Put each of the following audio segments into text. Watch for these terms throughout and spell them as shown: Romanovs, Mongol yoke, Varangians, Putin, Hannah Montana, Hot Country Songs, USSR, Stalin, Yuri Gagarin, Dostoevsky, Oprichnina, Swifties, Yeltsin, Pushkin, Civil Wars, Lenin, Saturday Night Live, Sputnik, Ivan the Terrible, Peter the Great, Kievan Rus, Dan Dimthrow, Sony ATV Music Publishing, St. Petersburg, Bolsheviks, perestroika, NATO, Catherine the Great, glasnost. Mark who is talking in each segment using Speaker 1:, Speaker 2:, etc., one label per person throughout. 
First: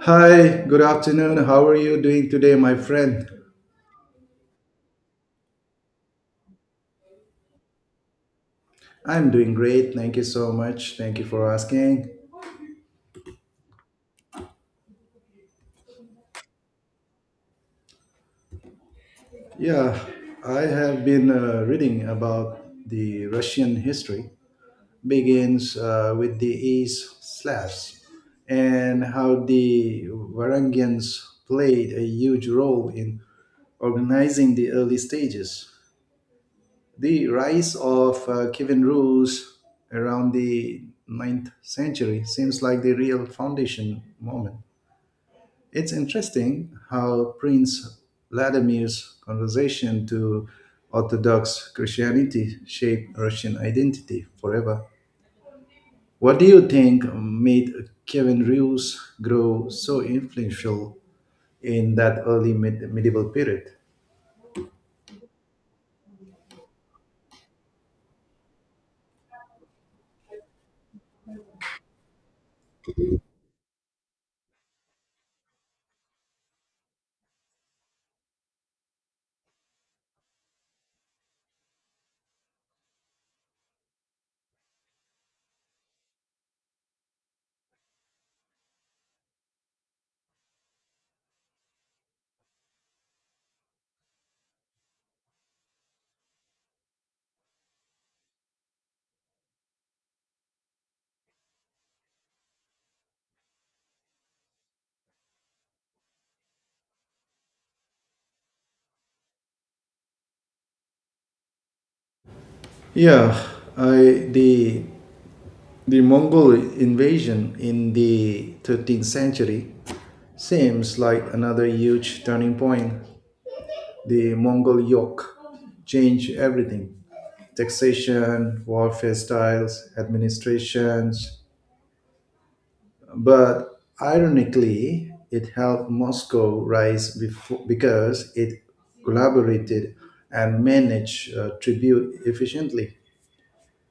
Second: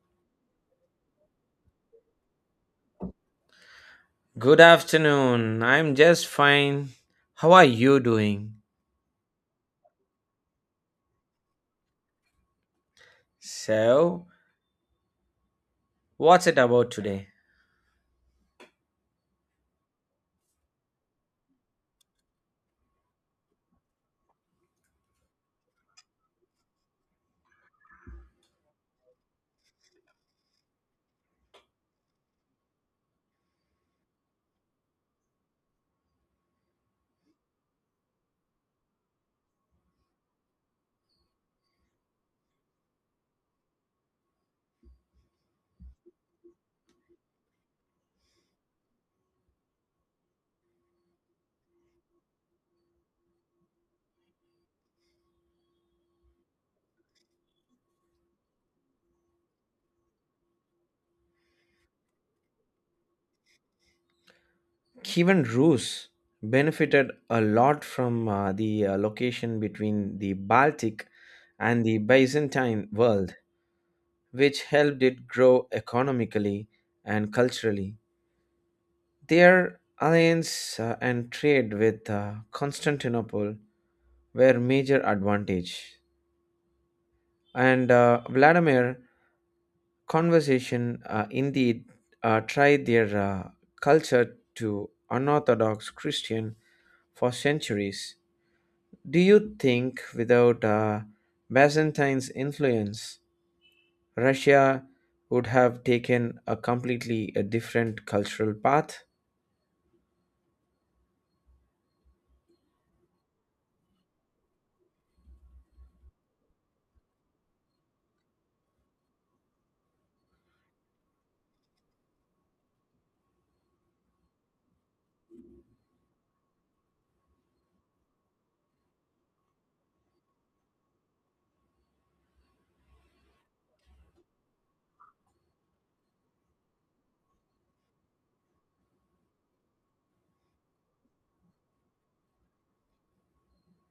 Speaker 1: Hi, good afternoon. How are you doing today, my friend?
Speaker 2: Good afternoon. I'm just fine. How are you doing?
Speaker 1: I'm doing great. Thank you so much. Thank you for asking.
Speaker 2: So, what's it about today?
Speaker 1: Yeah, I have been reading about the Russian history begins with the East Slavs, and how the Varangians played a huge role in organizing the early stages. The rise of Kievan Rus around the ninth century seems like the real foundation moment. It's interesting how Prince Vladimir's conversion to Orthodox Christianity shaped Russian identity forever. What do you think made Kievan Rus grow so influential in that early medieval period?
Speaker 2: Kevin Roos benefited a lot from the location between the Baltic and the Byzantine world, which helped it grow economically and culturally. Their alliance and trade with Constantinople were major advantage, and Vladimir conversation indeed tried their culture to unorthodox Christian for centuries. Do you think without Byzantine's influence, Russia would have taken a completely a different cultural path?
Speaker 1: Yeah, I the Mongol invasion in the 13th century seems like another huge turning point. The Mongol yoke changed everything: taxation, warfare styles, administrations. But ironically, it helped Moscow rise before, because it collaborated and managed tribute efficiently.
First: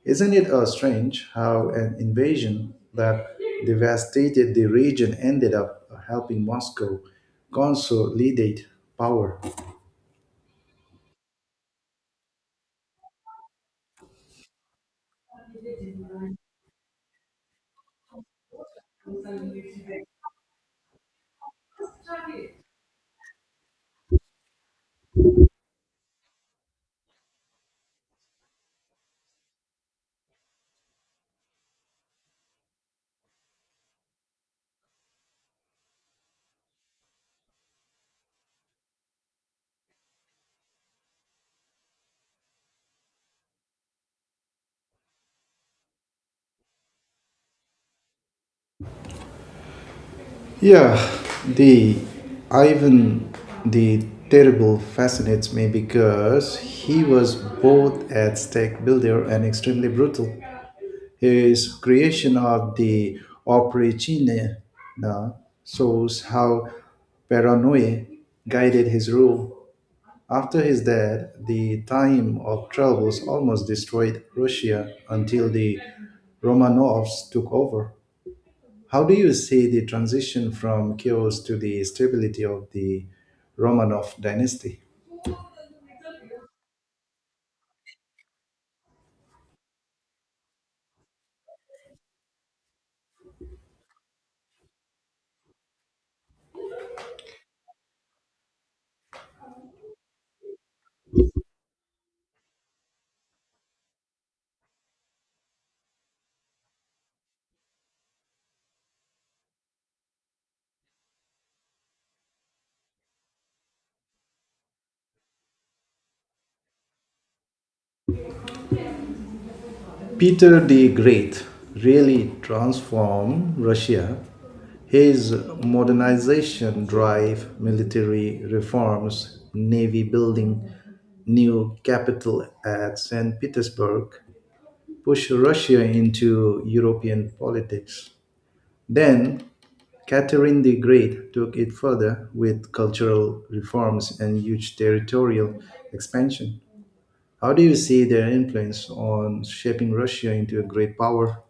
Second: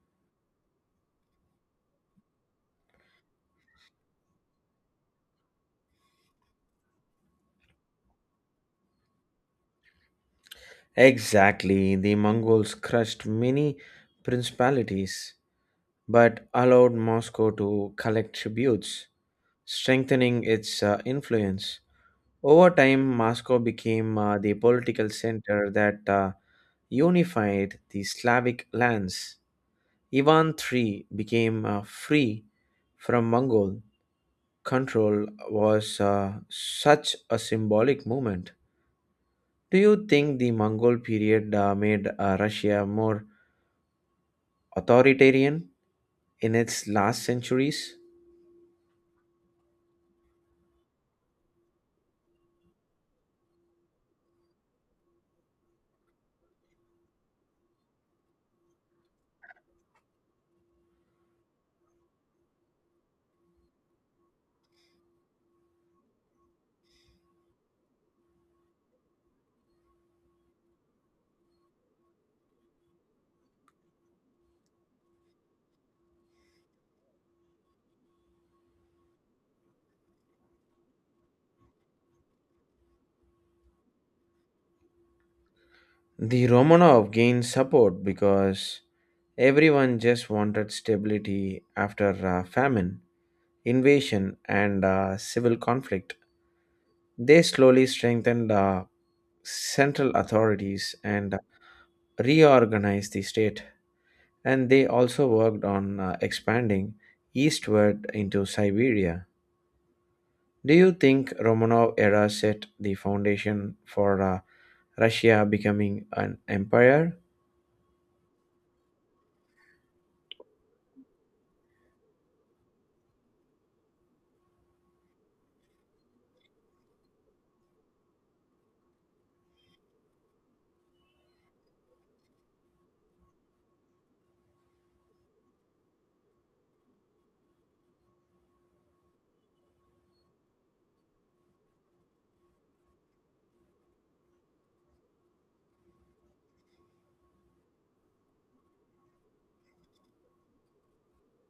Speaker 1: Isn't it strange how an invasion that devastated the region ended up helping Moscow consolidate power?
Speaker 2: Exactly, the Mongols crushed many principalities but allowed Moscow to collect tributes, strengthening its influence. Over time, Moscow became the political center that unified the Slavic lands. Ivan III became free from Mongol control was such a symbolic moment. Do you think the Mongol period made Russia more authoritarian in its last centuries?
Speaker 1: Yeah, the Ivan the Terrible fascinates me because he was both a stake builder and extremely brutal. His creation of the Oprichnina shows how paranoia guided his rule. After his death, the time of travels almost destroyed Russia until the Romanovs took over. How do you see the transition from chaos to the stability of the Romanov dynasty?
Speaker 2: The Romanov gained support because everyone just wanted stability after famine. Invasion, and civil conflict. They slowly strengthened central authorities and reorganized the state. And they also worked on expanding eastward into Siberia. Do you think Romanov era set the foundation for Russia becoming an empire?
Speaker 1: Peter the Great really transformed Russia. His modernization drive, military reforms, navy building, new capital at St. Petersburg, pushed Russia into European politics. Then, Catherine the Great took it further with cultural reforms and huge territorial expansion. How do you see their influence on shaping Russia into a great power?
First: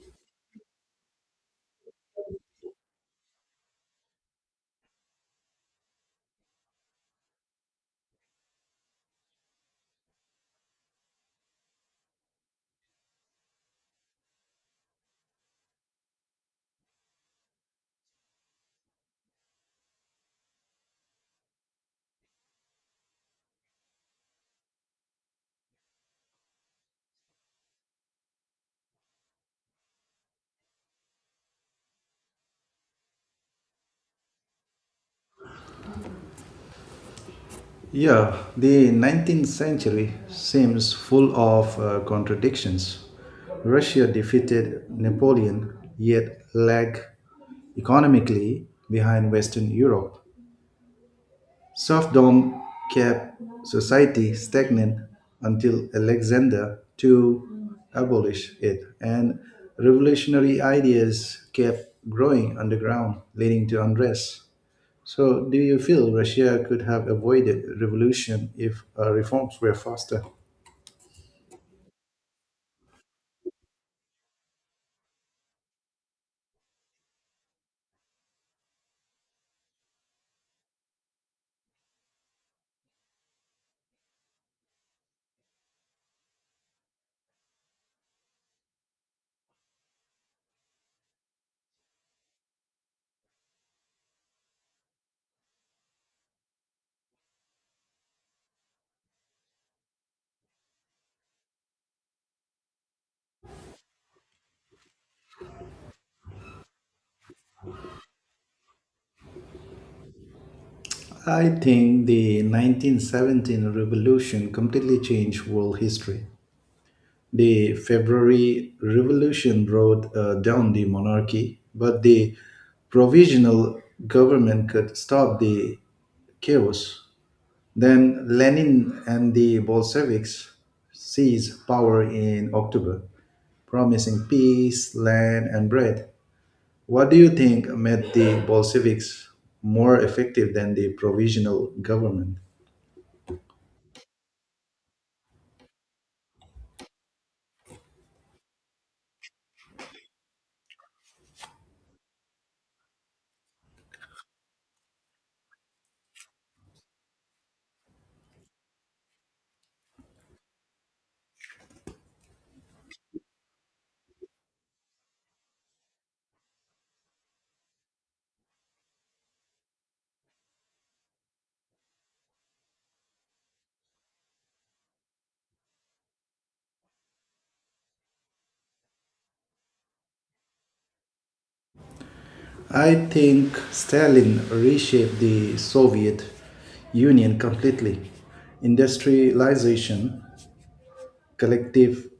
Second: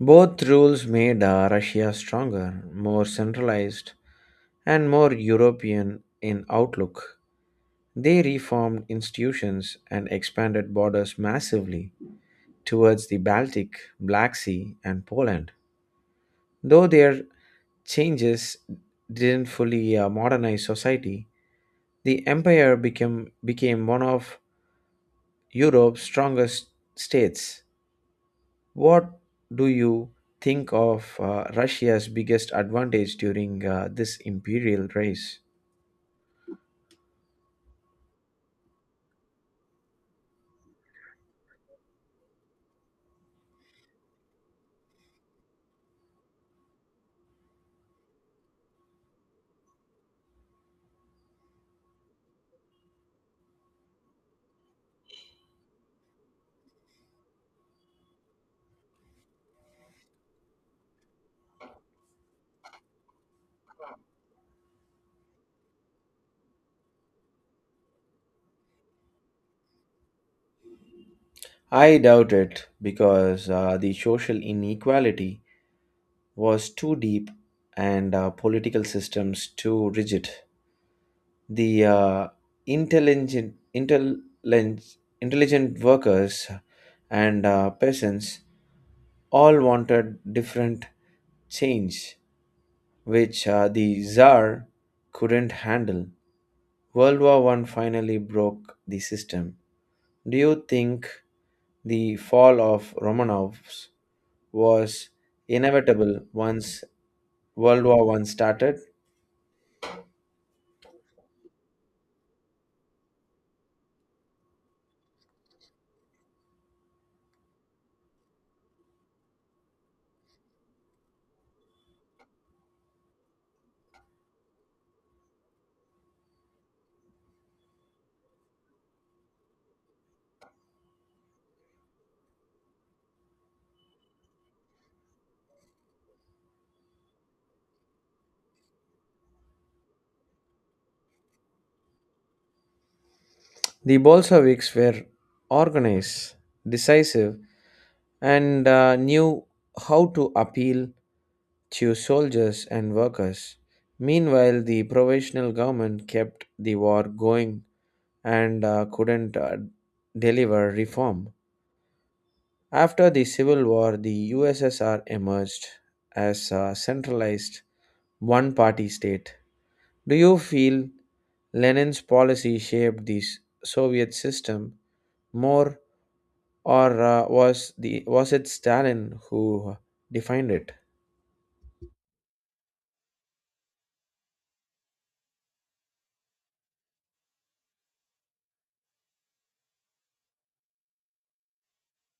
Speaker 2: Both rules made Russia stronger, more centralized, and more European in outlook. They reformed institutions and expanded borders massively towards the Baltic, Black Sea, and Poland. Though their changes didn't fully modernize society, the empire became one of Europe's strongest states. What do you think of Russia's biggest advantage during this imperial race?
Speaker 1: Yeah, the 19th century seems full of contradictions. Russia defeated Napoleon, yet lag economically behind Western Europe. Serfdom kept society stagnant until Alexander II abolished it, and revolutionary ideas kept growing underground, leading to unrest. So, do you feel Russia could have avoided revolution if reforms were faster?
Speaker 2: I doubt it because the social inequality was too deep and political systems too rigid. The intelligent, intelligent, intelligent workers and peasants all wanted different change, which the Tsar couldn't handle. World War One finally broke the system. Do you think the fall of Romanovs was inevitable once World War One started?
Speaker 1: I think the 1917 revolution completely changed world history. The February Revolution brought down the monarchy, but the provisional government could stop the chaos. Then Lenin and the Bolsheviks seized power in October, promising peace, land, and bread. What do you think made the Bolsheviks more effective than the provisional government?
Speaker 2: The Bolsheviks were organized, decisive, and knew how to appeal to soldiers and workers. Meanwhile, the provisional government kept the war going and couldn't deliver reform. After the Civil War, the USSR emerged as a centralized one party state. Do you feel Lenin's policy shaped the Soviet system more? Or was it Stalin who defined it?
Speaker 1: I think Stalin reshaped the Soviet Union completely. Industrialization, collectivization,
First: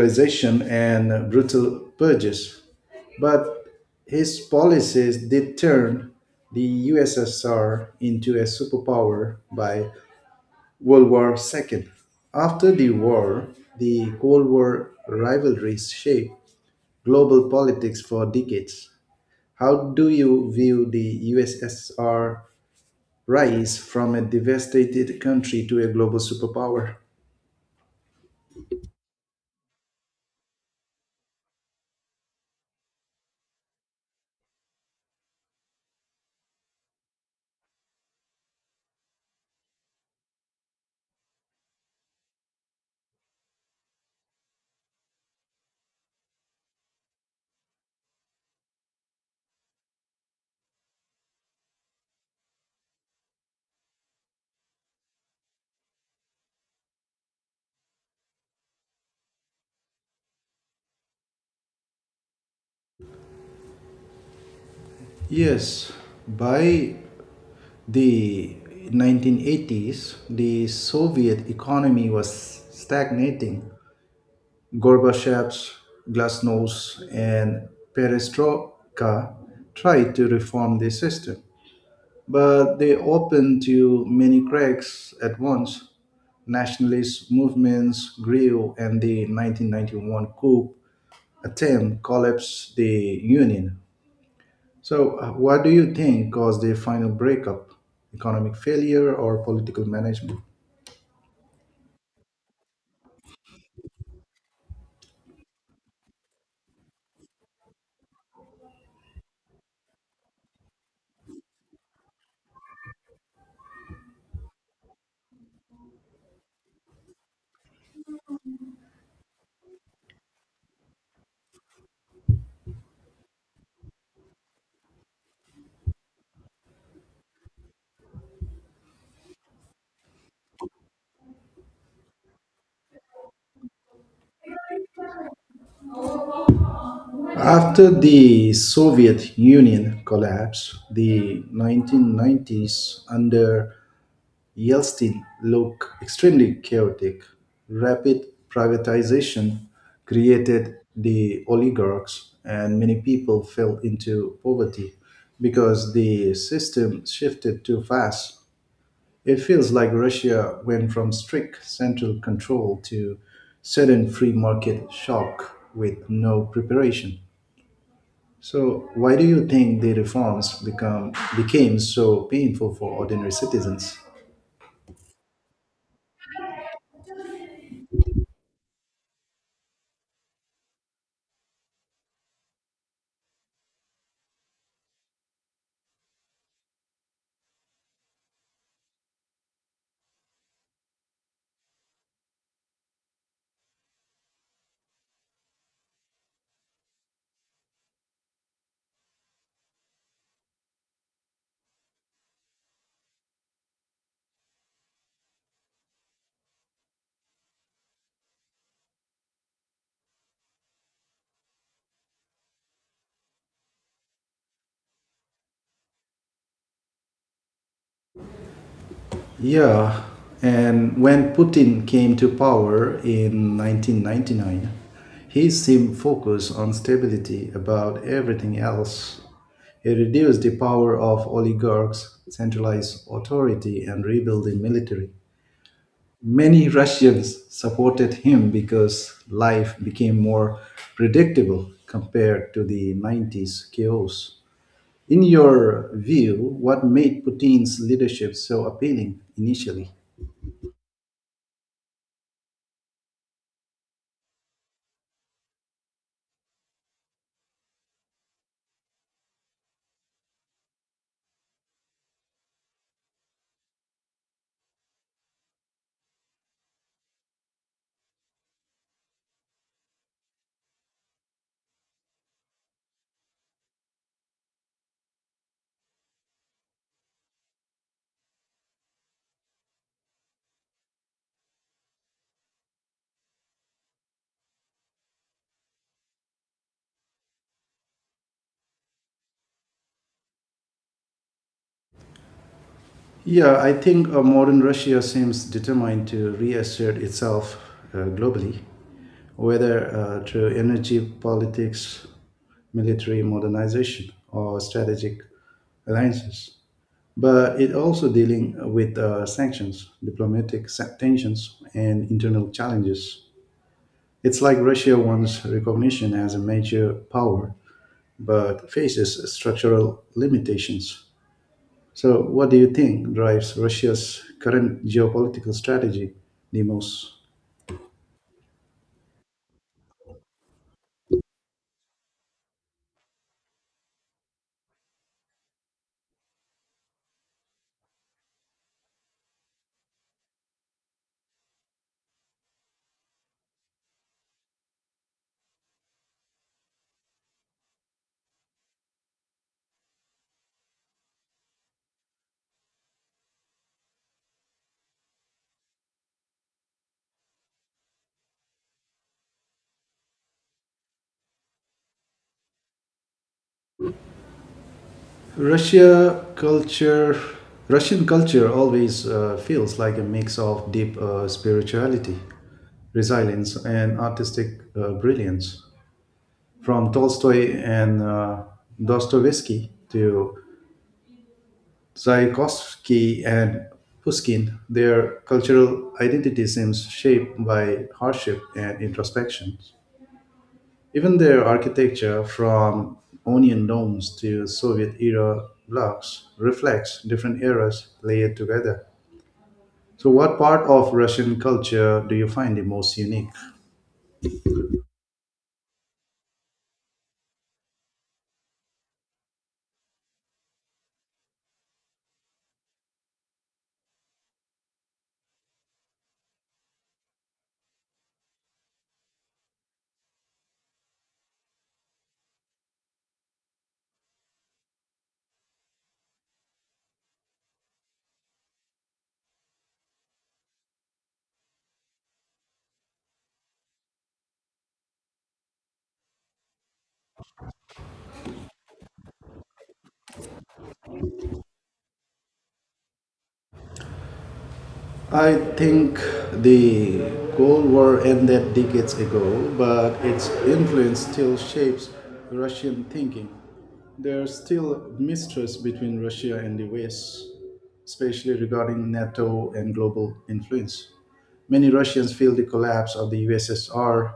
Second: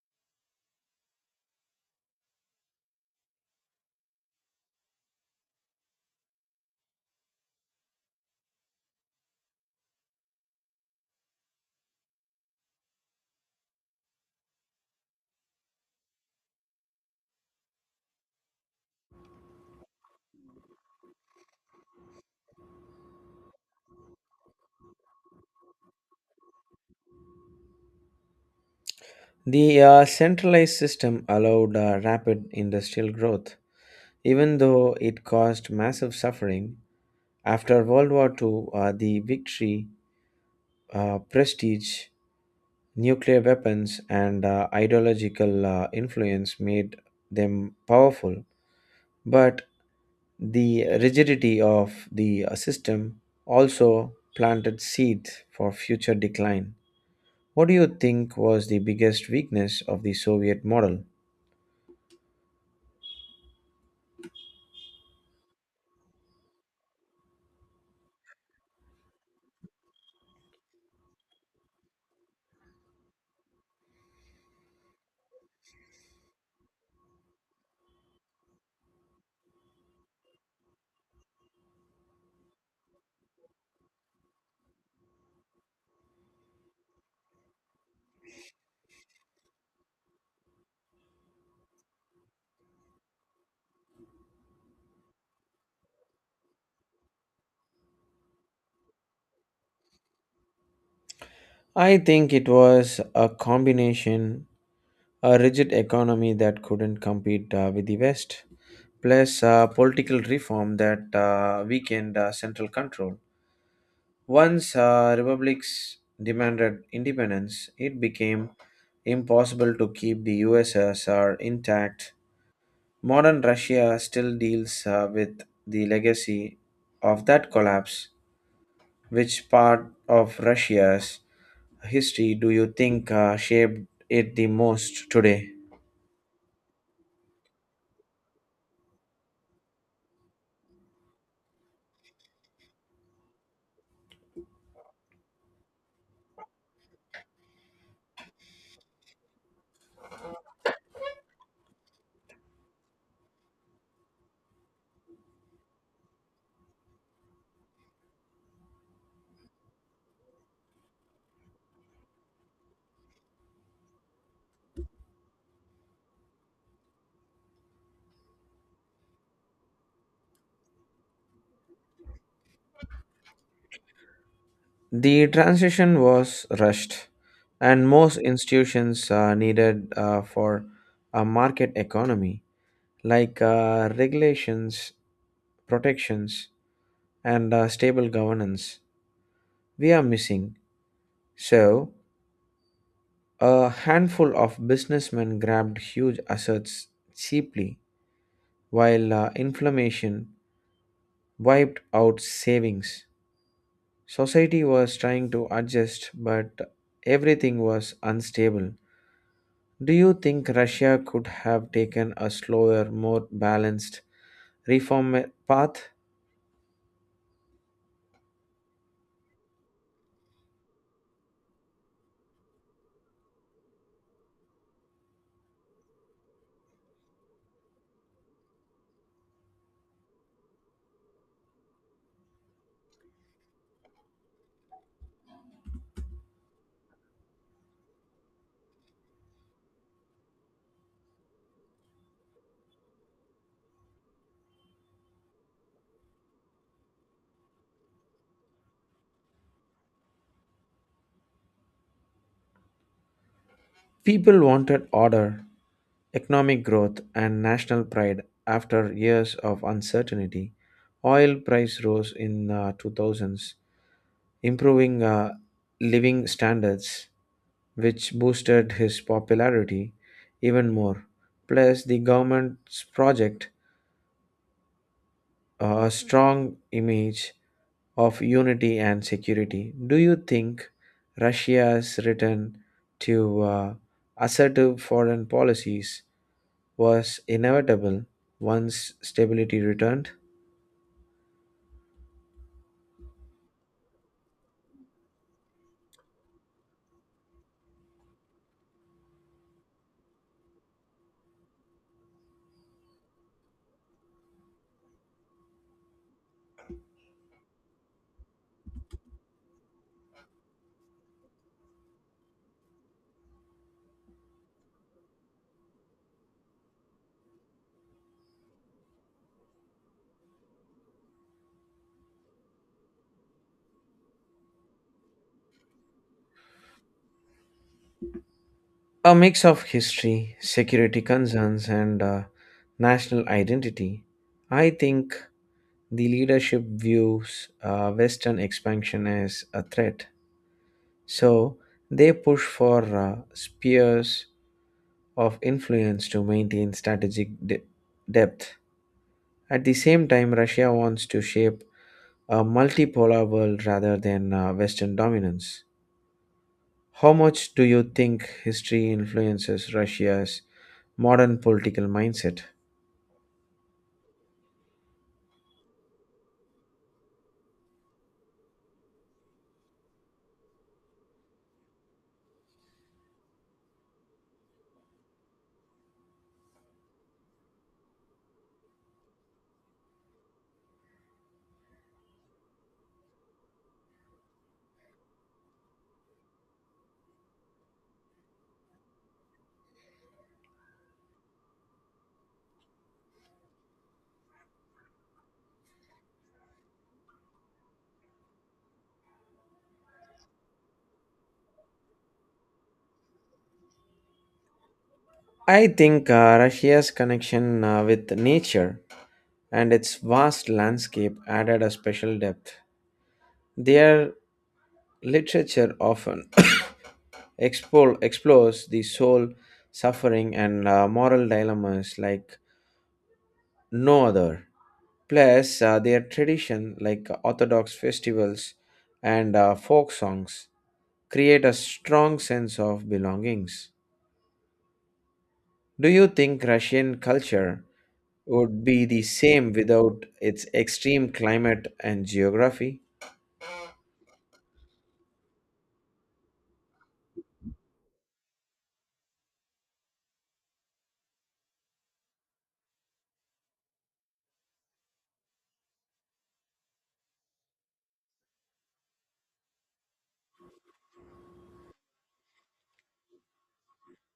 Speaker 1: and brutal purges. But his policies did turn the USSR into a superpower by World War II. After the war, the Cold War rivalries shaped global politics for decades. How do you view the USSR rise from a devastated country to a global superpower?
Speaker 2: The centralized system allowed rapid industrial growth, even though it caused massive suffering. After World War II, the victory, prestige, nuclear weapons, and ideological influence made them powerful. But the rigidity of the system also planted seeds for future decline. What do you think was the biggest weakness of the Soviet model?
Speaker 1: Yes, by the 1980s, the Soviet economy was stagnating. Gorbachev's glasnost and perestroika tried to reform the system, but they opened to many cracks at once. Nationalist movements grew, and the 1991 coup attempt collapsed the union. So, what do you think caused the final breakup? Economic failure or political management?
Speaker 2: I think it was a combination, a rigid economy that couldn't compete with the West, plus political reform that weakened central control. Once republics demanded independence, it became impossible to keep the USSR intact. Modern Russia still deals with the legacy of that collapse. Which part of Russia's history do you think shaped it the most today?
Speaker 1: After the Soviet Union collapse, the 1990s under Yeltsin looked extremely chaotic. Rapid privatization created the oligarchs, and many people fell into poverty because the system shifted too fast. It feels like Russia went from strict central control to sudden free market shock with no preparation. So, why do you think the reforms become became so painful for ordinary citizens?
Speaker 2: The transition was rushed, and most institutions needed for a market economy, like regulations, protections, and stable governance, we are missing. So, a handful of businessmen grabbed huge assets cheaply, while inflammation wiped out savings. Society was trying to adjust, but everything was unstable. Do you think Russia could have taken a slower, more balanced reform path?
Speaker 1: Yeah, and when Putin came to power in 1999, he seemed focused on stability above everything else. He reduced the power of oligarchs, centralized authority, and rebuilt the military. Many Russians supported him because life became more predictable compared to the 90s chaos. In your view, what made Putin's leadership so appealing initially?
Speaker 2: People wanted order, economic growth, and national pride after years of uncertainty. Oil price rose in 2000s, improving living standards, which boosted his popularity even more. Plus, the government's project a strong image of unity and security. Do you think Russia's return to assertive foreign policies was inevitable once stability returned?
Speaker 1: Yeah, I think modern Russia seems determined to reassert itself globally, whether through energy politics, military modernization, or strategic alliances. But it also dealing with sanctions, diplomatic tensions, and internal challenges. It's like Russia wants recognition as a major power, but faces structural limitations. So, what do you think drives Russia's current geopolitical strategy the most?
Speaker 2: A mix of history, security concerns, and national identity. I think the leadership views Western expansion as a threat, so they push for spheres of influence to maintain strategic depth. At the same time, Russia wants to shape a multipolar world rather than Western dominance. How much do you think history influences Russia's modern political mindset?
Speaker 1: Russia culture, Russian culture always feels like a mix of deep spirituality, resilience, and artistic brilliance. From Tolstoy and Dostoevsky to Tchaikovsky and Pushkin, their cultural identity seems shaped by hardship and introspection. Even their architecture, from onion domes to Soviet era blocks, reflects different eras layered together. So, what part of Russian culture do you find the most unique?
Speaker 2: I think Russia's connection with nature and its vast landscape added a special depth. Their literature often explores the soul, suffering, and moral dilemmas like no other. Plus, their tradition, like Orthodox festivals and folk songs, create a strong sense of belongings. Do you think Russian culture would be the same without its extreme climate and geography?
Speaker 1: I think the Cold War ended decades ago, but its influence still shapes Russian thinking. There's still mistrust between Russia and the West, especially regarding NATO and global influence. Many Russians feel the collapse of the USSR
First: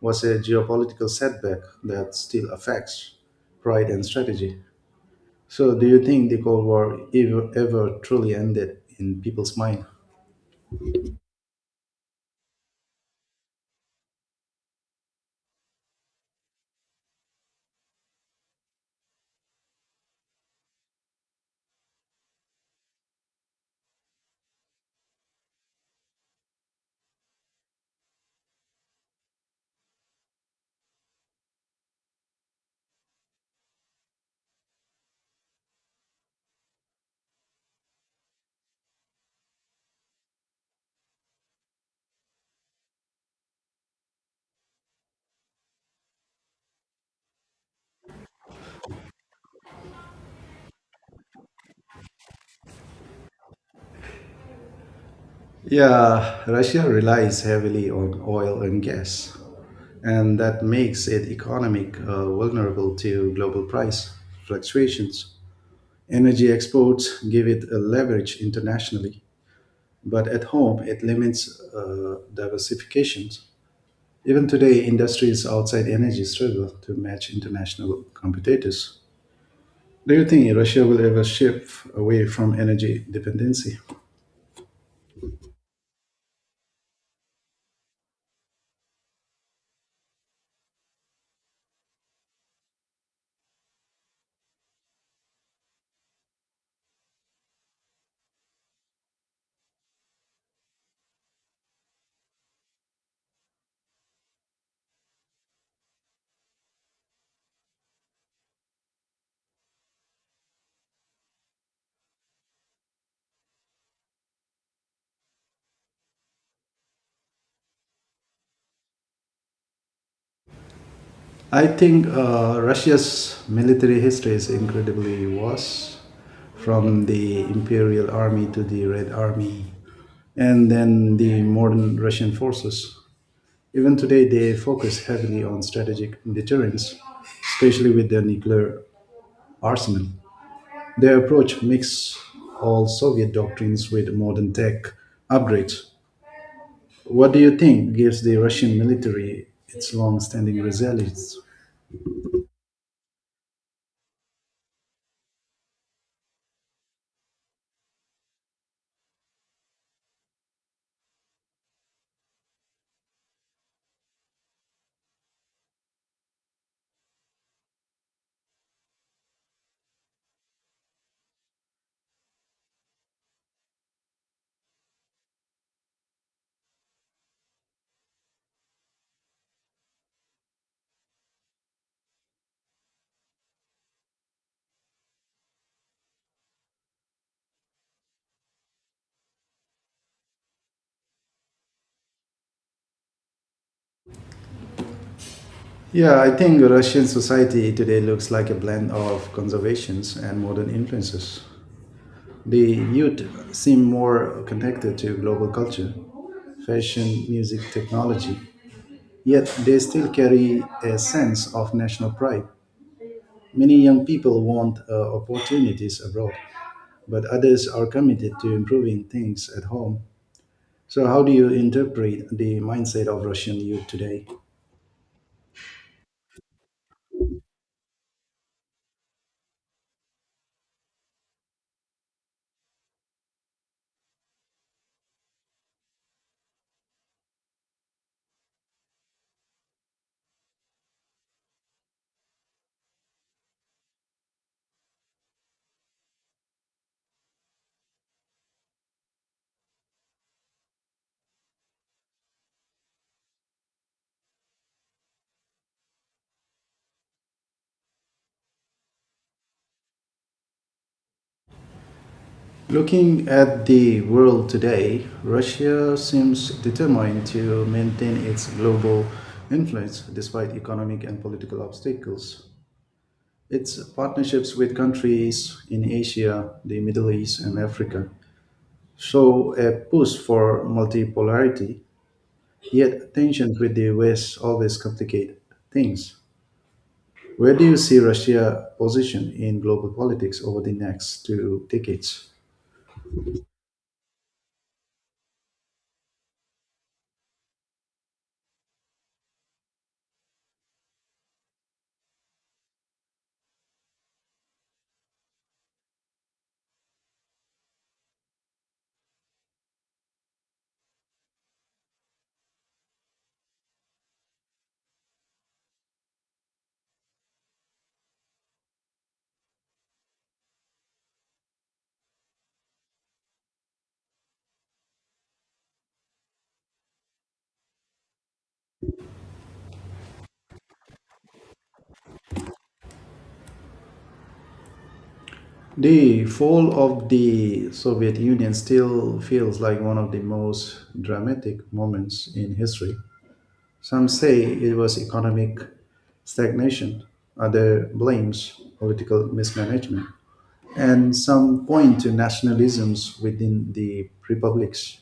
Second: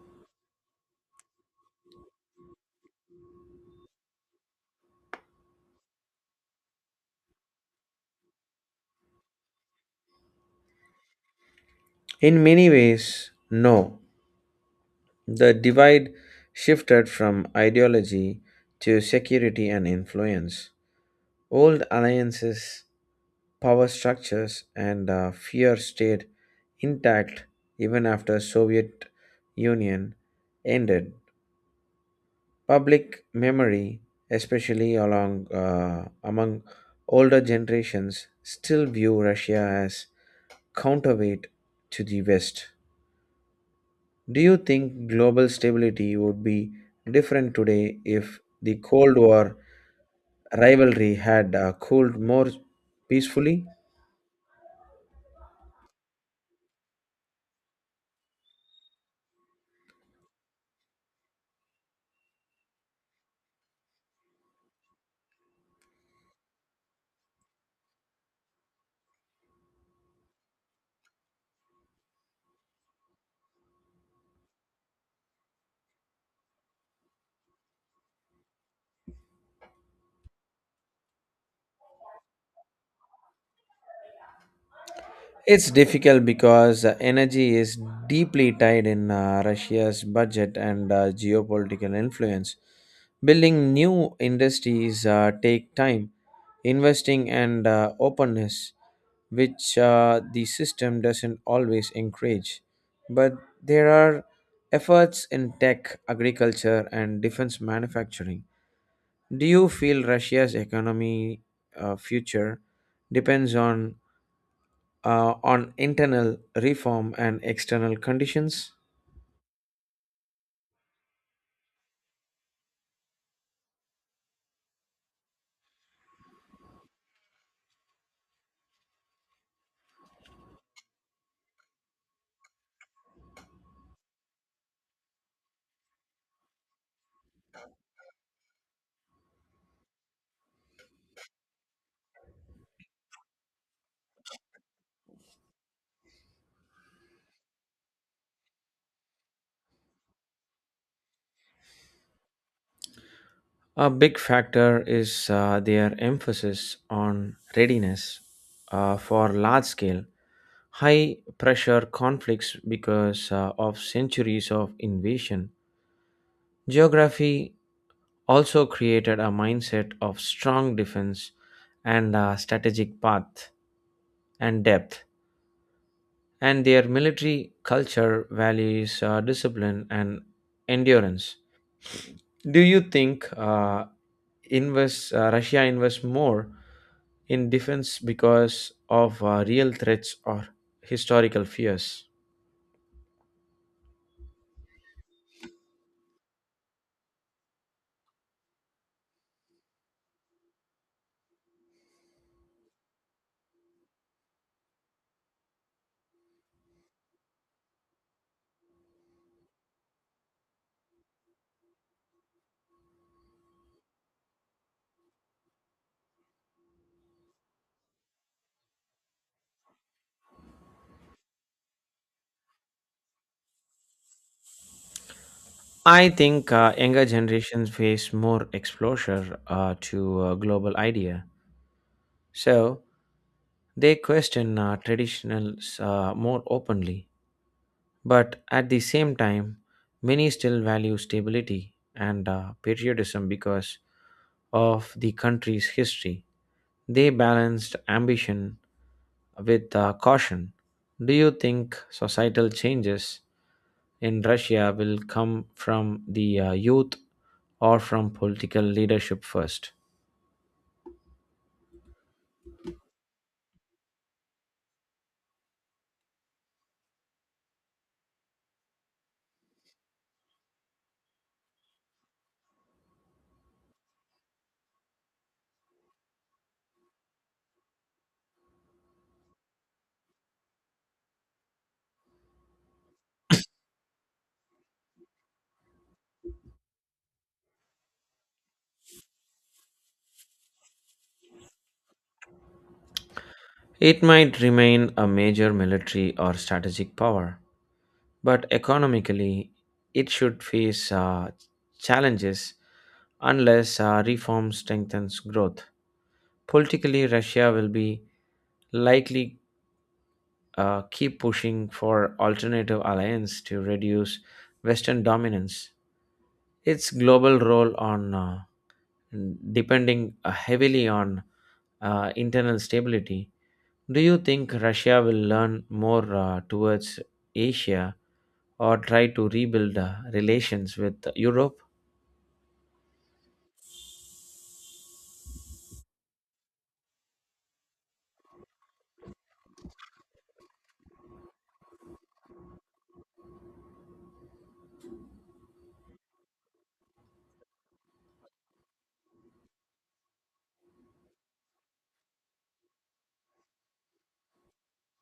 Speaker 1: was a geopolitical setback that still affects pride and strategy. So, do you think the Cold War ever truly ended in people's mind?
Speaker 2: In many ways, no. The divide shifted from ideology to security and influence. Old alliances, power structures, and fear stayed intact even after Soviet Union ended. Public memory, especially along among older generations, still view Russia as counterweight to the West. Do you think global stability would be different today if the Cold War rivalry had cooled more peacefully?
Speaker 1: Yeah, Russia relies heavily on oil and gas, and that makes it economic vulnerable to global price fluctuations. Energy exports give it a leverage internationally, but at home it limits diversifications. Even today, industries outside energy struggle to match international competitors. Do you think Russia will ever shift away from energy dependency?
Speaker 2: It's difficult because energy is deeply tied in Russia's budget and geopolitical influence. Building new industries take time, investing and openness, which the system doesn't always encourage. But there are efforts in tech, agriculture, and defense manufacturing. Do you feel Russia's economy future depends on on internal reform and external conditions?
Speaker 1: I think Russia's military history is incredibly vast, from the Imperial Army to the Red Army, and then the modern Russian forces. Even today, they focus heavily on strategic deterrence, especially with their nuclear arsenal. Their approach mixes all Soviet doctrines with modern tech upgrades. What do you think gives the Russian military its long standing resilience?
Speaker 2: A big factor is their emphasis on readiness for large scale, high pressure conflicts because of centuries of invasion. Geography also created a mindset of strong defense and a strategic path and depth, and their military culture values discipline and endurance. Do you think invest Russia invests more in defense because of real threats or historical fears?
Speaker 1: Yeah, I think Russian society today looks like a blend of conservations and modern influences. The youth seem more connected to global culture, fashion, music, technology, yet they still carry a sense of national pride. Many young people want opportunities abroad, but others are committed to improving things at home. So, how do you interpret the mindset of Russian youth today?
Speaker 2: I think younger generations face more exposure to global idea. So they question traditionals more openly, but at the same time, many still value stability and patriotism because of the country's history. They balanced ambition with caution. Do you think societal changes in Russia will come from the youth or from political leadership first?
Speaker 1: Looking at the world today, Russia seems determined to maintain its global influence despite economic and political obstacles. Its partnerships with countries in Asia, the Middle East, and Africa show a push for multipolarity, yet tensions with the West always complicate things. Where do you see Russia positioned in global politics over the next two decades?
Speaker 2: It might remain a major military or strategic power, but economically it should face challenges unless reform strengthens growth. Politically, Russia will be likely keep pushing for alternative alliance to reduce Western dominance. Its global role on depending heavily on internal stability. Do you think Russia will learn more towards Asia or try to rebuild relations with Europe?
Speaker 1: The fall of the Soviet Union still feels like one of the most dramatic moments in history. Some say it was economic stagnation, others blames political mismanagement, and some point to nationalisms within the republics.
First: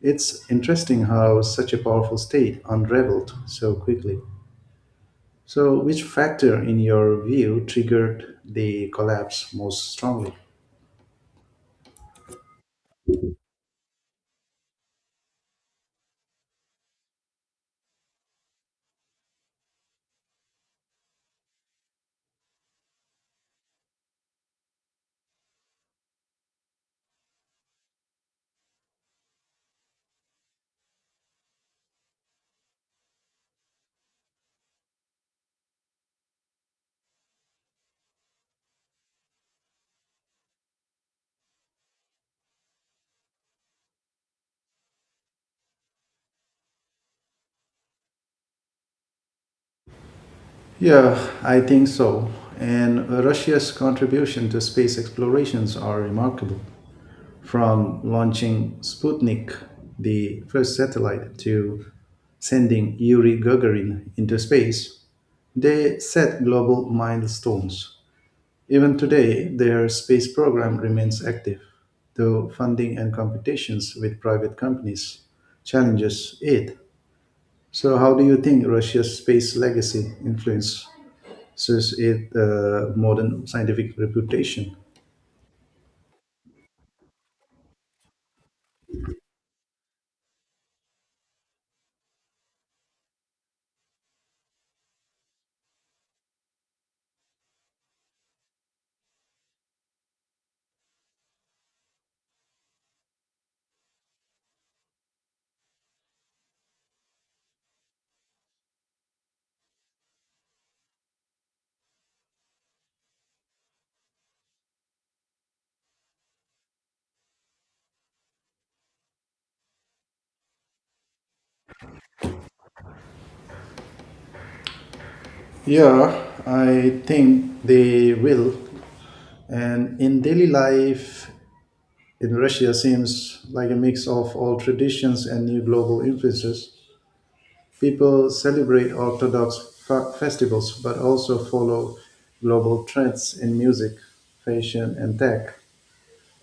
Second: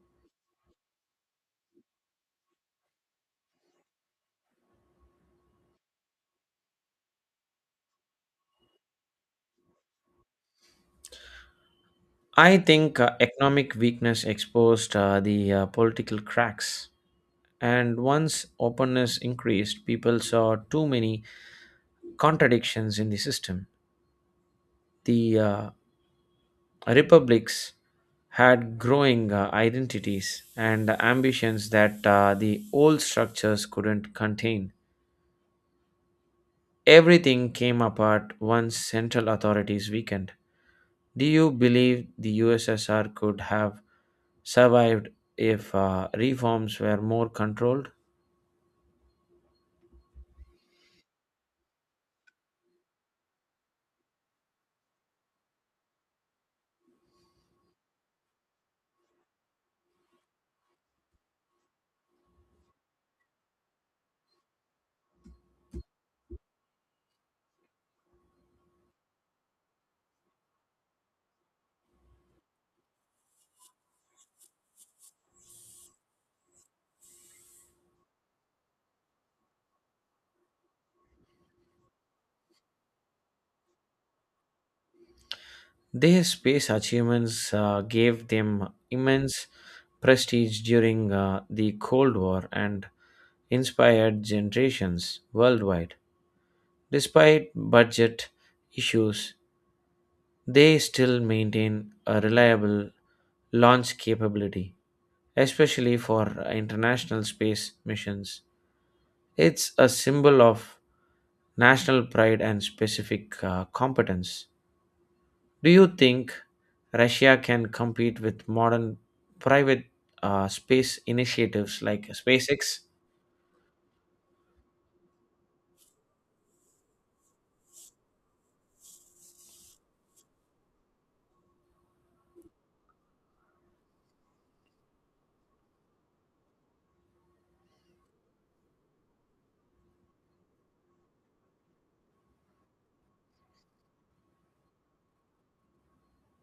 Speaker 1: It's interesting how such a powerful state unraveled so quickly. So, which factor, in your view, triggered the collapse most strongly?
Speaker 2: I think economic weakness exposed the political cracks. And once openness increased, people saw too many contradictions in the system. The republics had growing identities and ambitions that the old structures couldn't contain. Everything came apart once central authorities weakened. Do you believe the USSR could have survived if reforms were more controlled?
Speaker 1: Yeah, I think so. And Russia's contribution to space explorations are remarkable. From launching Sputnik, the first satellite, to sending Yuri Gagarin into space, they set global milestones. Even today, their space program remains active, though funding and competitions with private companies challenges it. So, how do you think Russia's space legacy influences such is the modern scientific reputation.
Speaker 2: Their space achievements gave them immense prestige during the Cold War and inspired generations worldwide. Despite budget issues, they still maintain a reliable launch capability, especially for international space missions. It's a symbol of national pride and specific competence. Do you think Russia can compete with modern private space initiatives like SpaceX?
Speaker 1: Yeah, I think they will, and in daily life in Russia seems like a mix of old traditions and new global influences. People celebrate Orthodox festivals but also follow global trends in music, fashion, and tech.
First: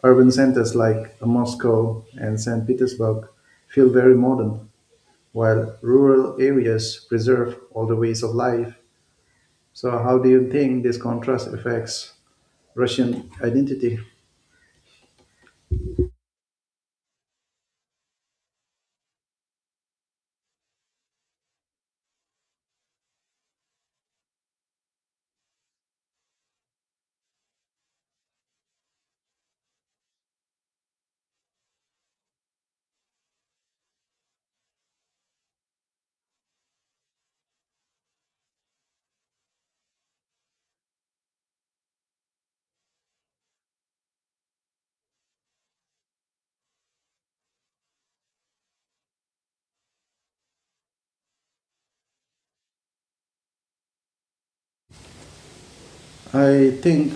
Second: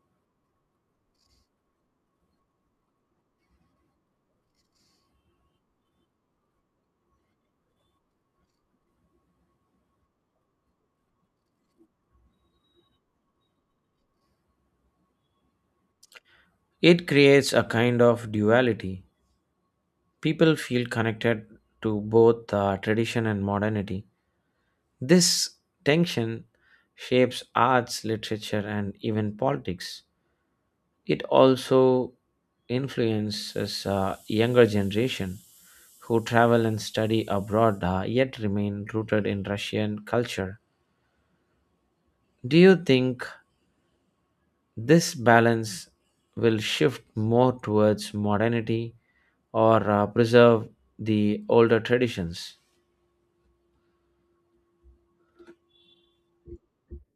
Speaker 1: Urban centers like Moscow and St. Petersburg feel very modern, while rural areas preserve older ways of life. So, how do you think this contrast affects Russian identity?
Speaker 2: It creates a kind of duality. People feel connected to both tradition and modernity. This tension shapes arts, literature, and even politics. It also influences younger generation who travel and study abroad yet remain rooted in Russian culture. Do you think this balance will shift more towards modernity or preserve the older traditions?
Speaker 1: I think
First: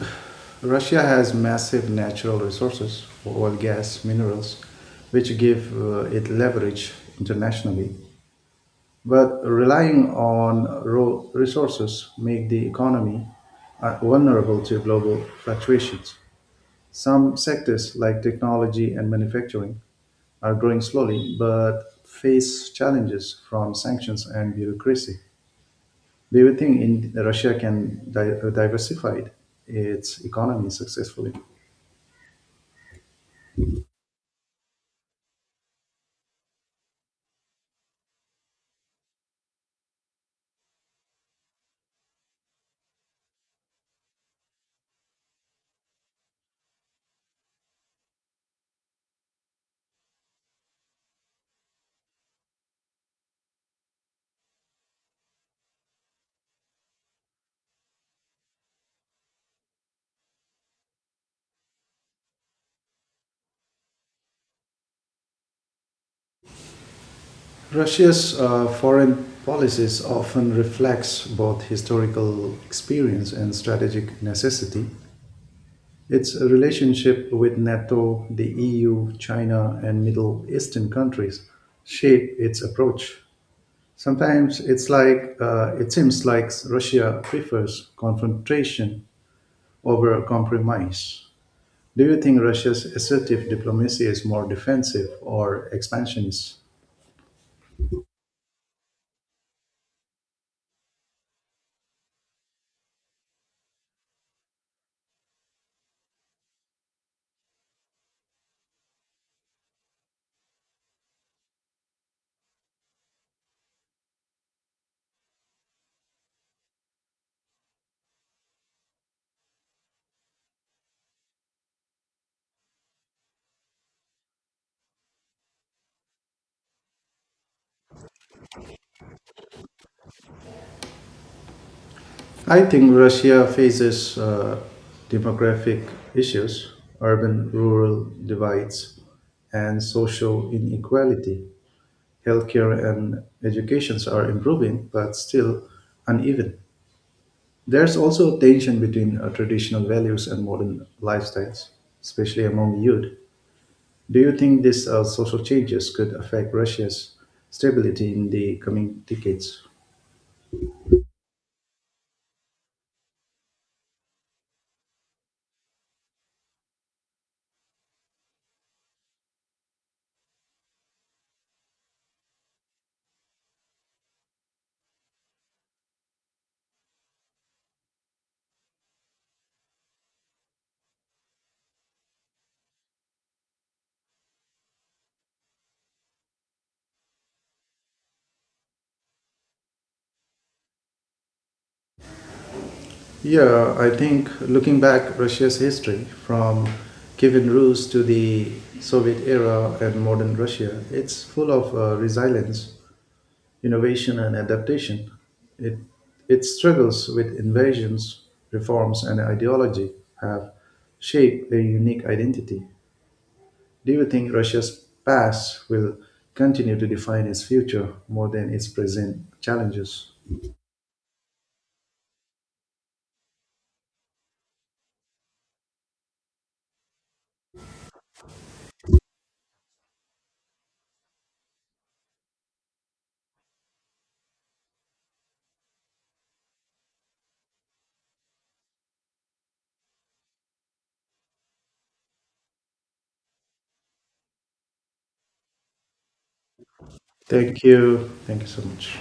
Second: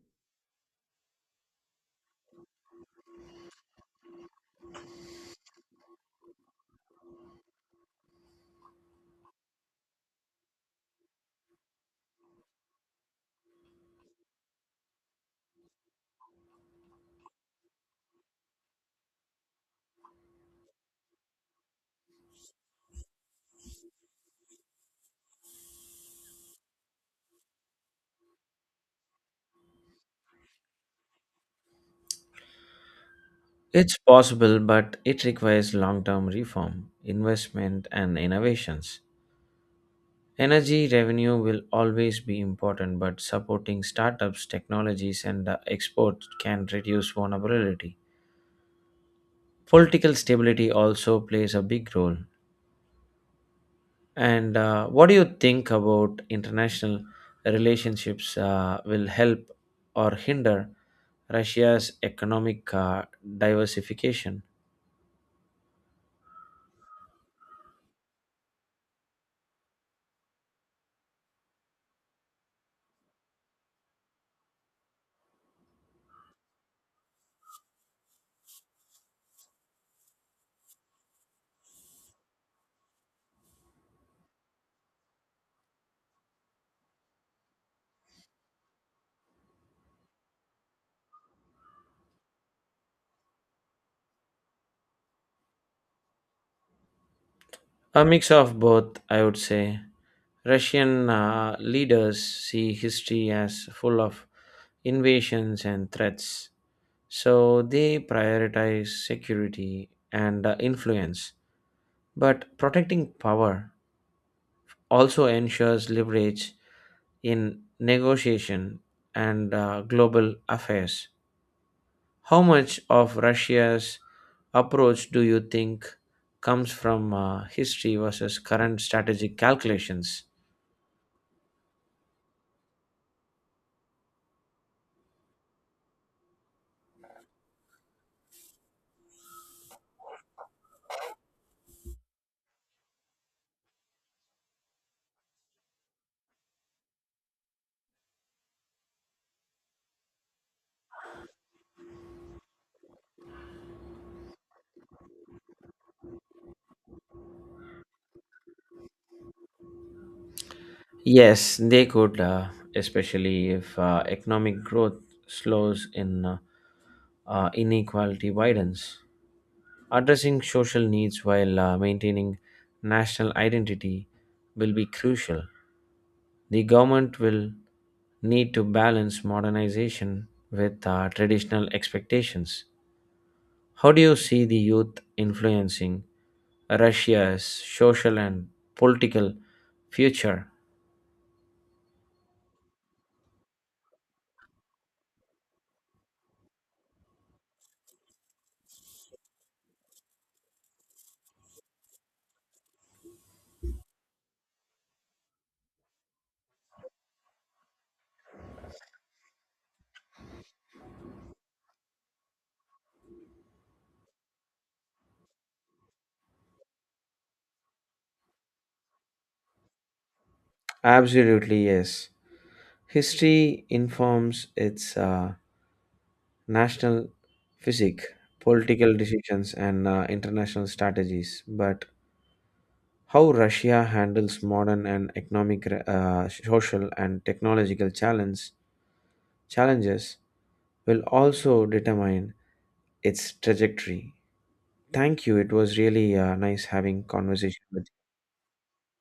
Speaker 1: Russia has massive natural resources, oil, gas, minerals, which give it leverage internationally. But relying on raw resources make the economy vulnerable to global fluctuations. Some sectors, like technology and manufacturing, are growing slowly but face challenges from sanctions and bureaucracy. Do you think in Russia can diversify its economy successfully?
Speaker 2: It's possible, but it requires long term reform, investment, and innovations. Energy revenue will always be important, but supporting startups, technologies, and export can reduce vulnerability. Political stability also plays a big role. And what do you think about international relationships will help or hinder Russia's economic diversification?
Speaker 1: Russia's foreign policies often reflects both historical experience and strategic necessity. Its relationship with NATO, the EU, China, and Middle Eastern countries shape its approach. Sometimes it seems like Russia prefers confrontation over compromise. Do you think Russia's assertive diplomacy is more defensive or expansionist?
Speaker 2: A mix of both, I would say. Russian leaders see history as full of invasions and threats, so they prioritize security and influence. But protecting power also ensures leverage in negotiation and global affairs. How much of Russia's approach do you think comes from history versus current strategic calculations?
Speaker 1: I think Russia faces demographic issues, urban rural divides, and social inequality. Healthcare and educations are improving, but still uneven. There's also a tension between traditional values and modern lifestyles, especially among youth. Do you think these social changes could affect Russia's stability in the coming decades?
Speaker 2: Yes, they could, especially if economic growth slows in inequality widens. Addressing social needs while maintaining national identity will be crucial. The government will need to balance modernization with traditional expectations. How do you see the youth influencing Russia's social and political future?
Speaker 1: Yeah, I think looking back Russia's history from Kievan Rus to the Soviet era and modern Russia, it's full of resilience, innovation and adaptation. It, it struggles with invasions, reforms, and ideology have shaped a unique identity. Do you think Russia's past will continue to define its future more than its present challenges?
Speaker 2: Absolutely, yes. History informs its national physique, political decisions, and international strategies. But how Russia handles modern and economic, social, and technological challenges will also determine its trajectory. Thank you. It was really nice having conversation
Speaker 1: Thank
Speaker 2: with you.
Speaker 1: you. Thank you so much.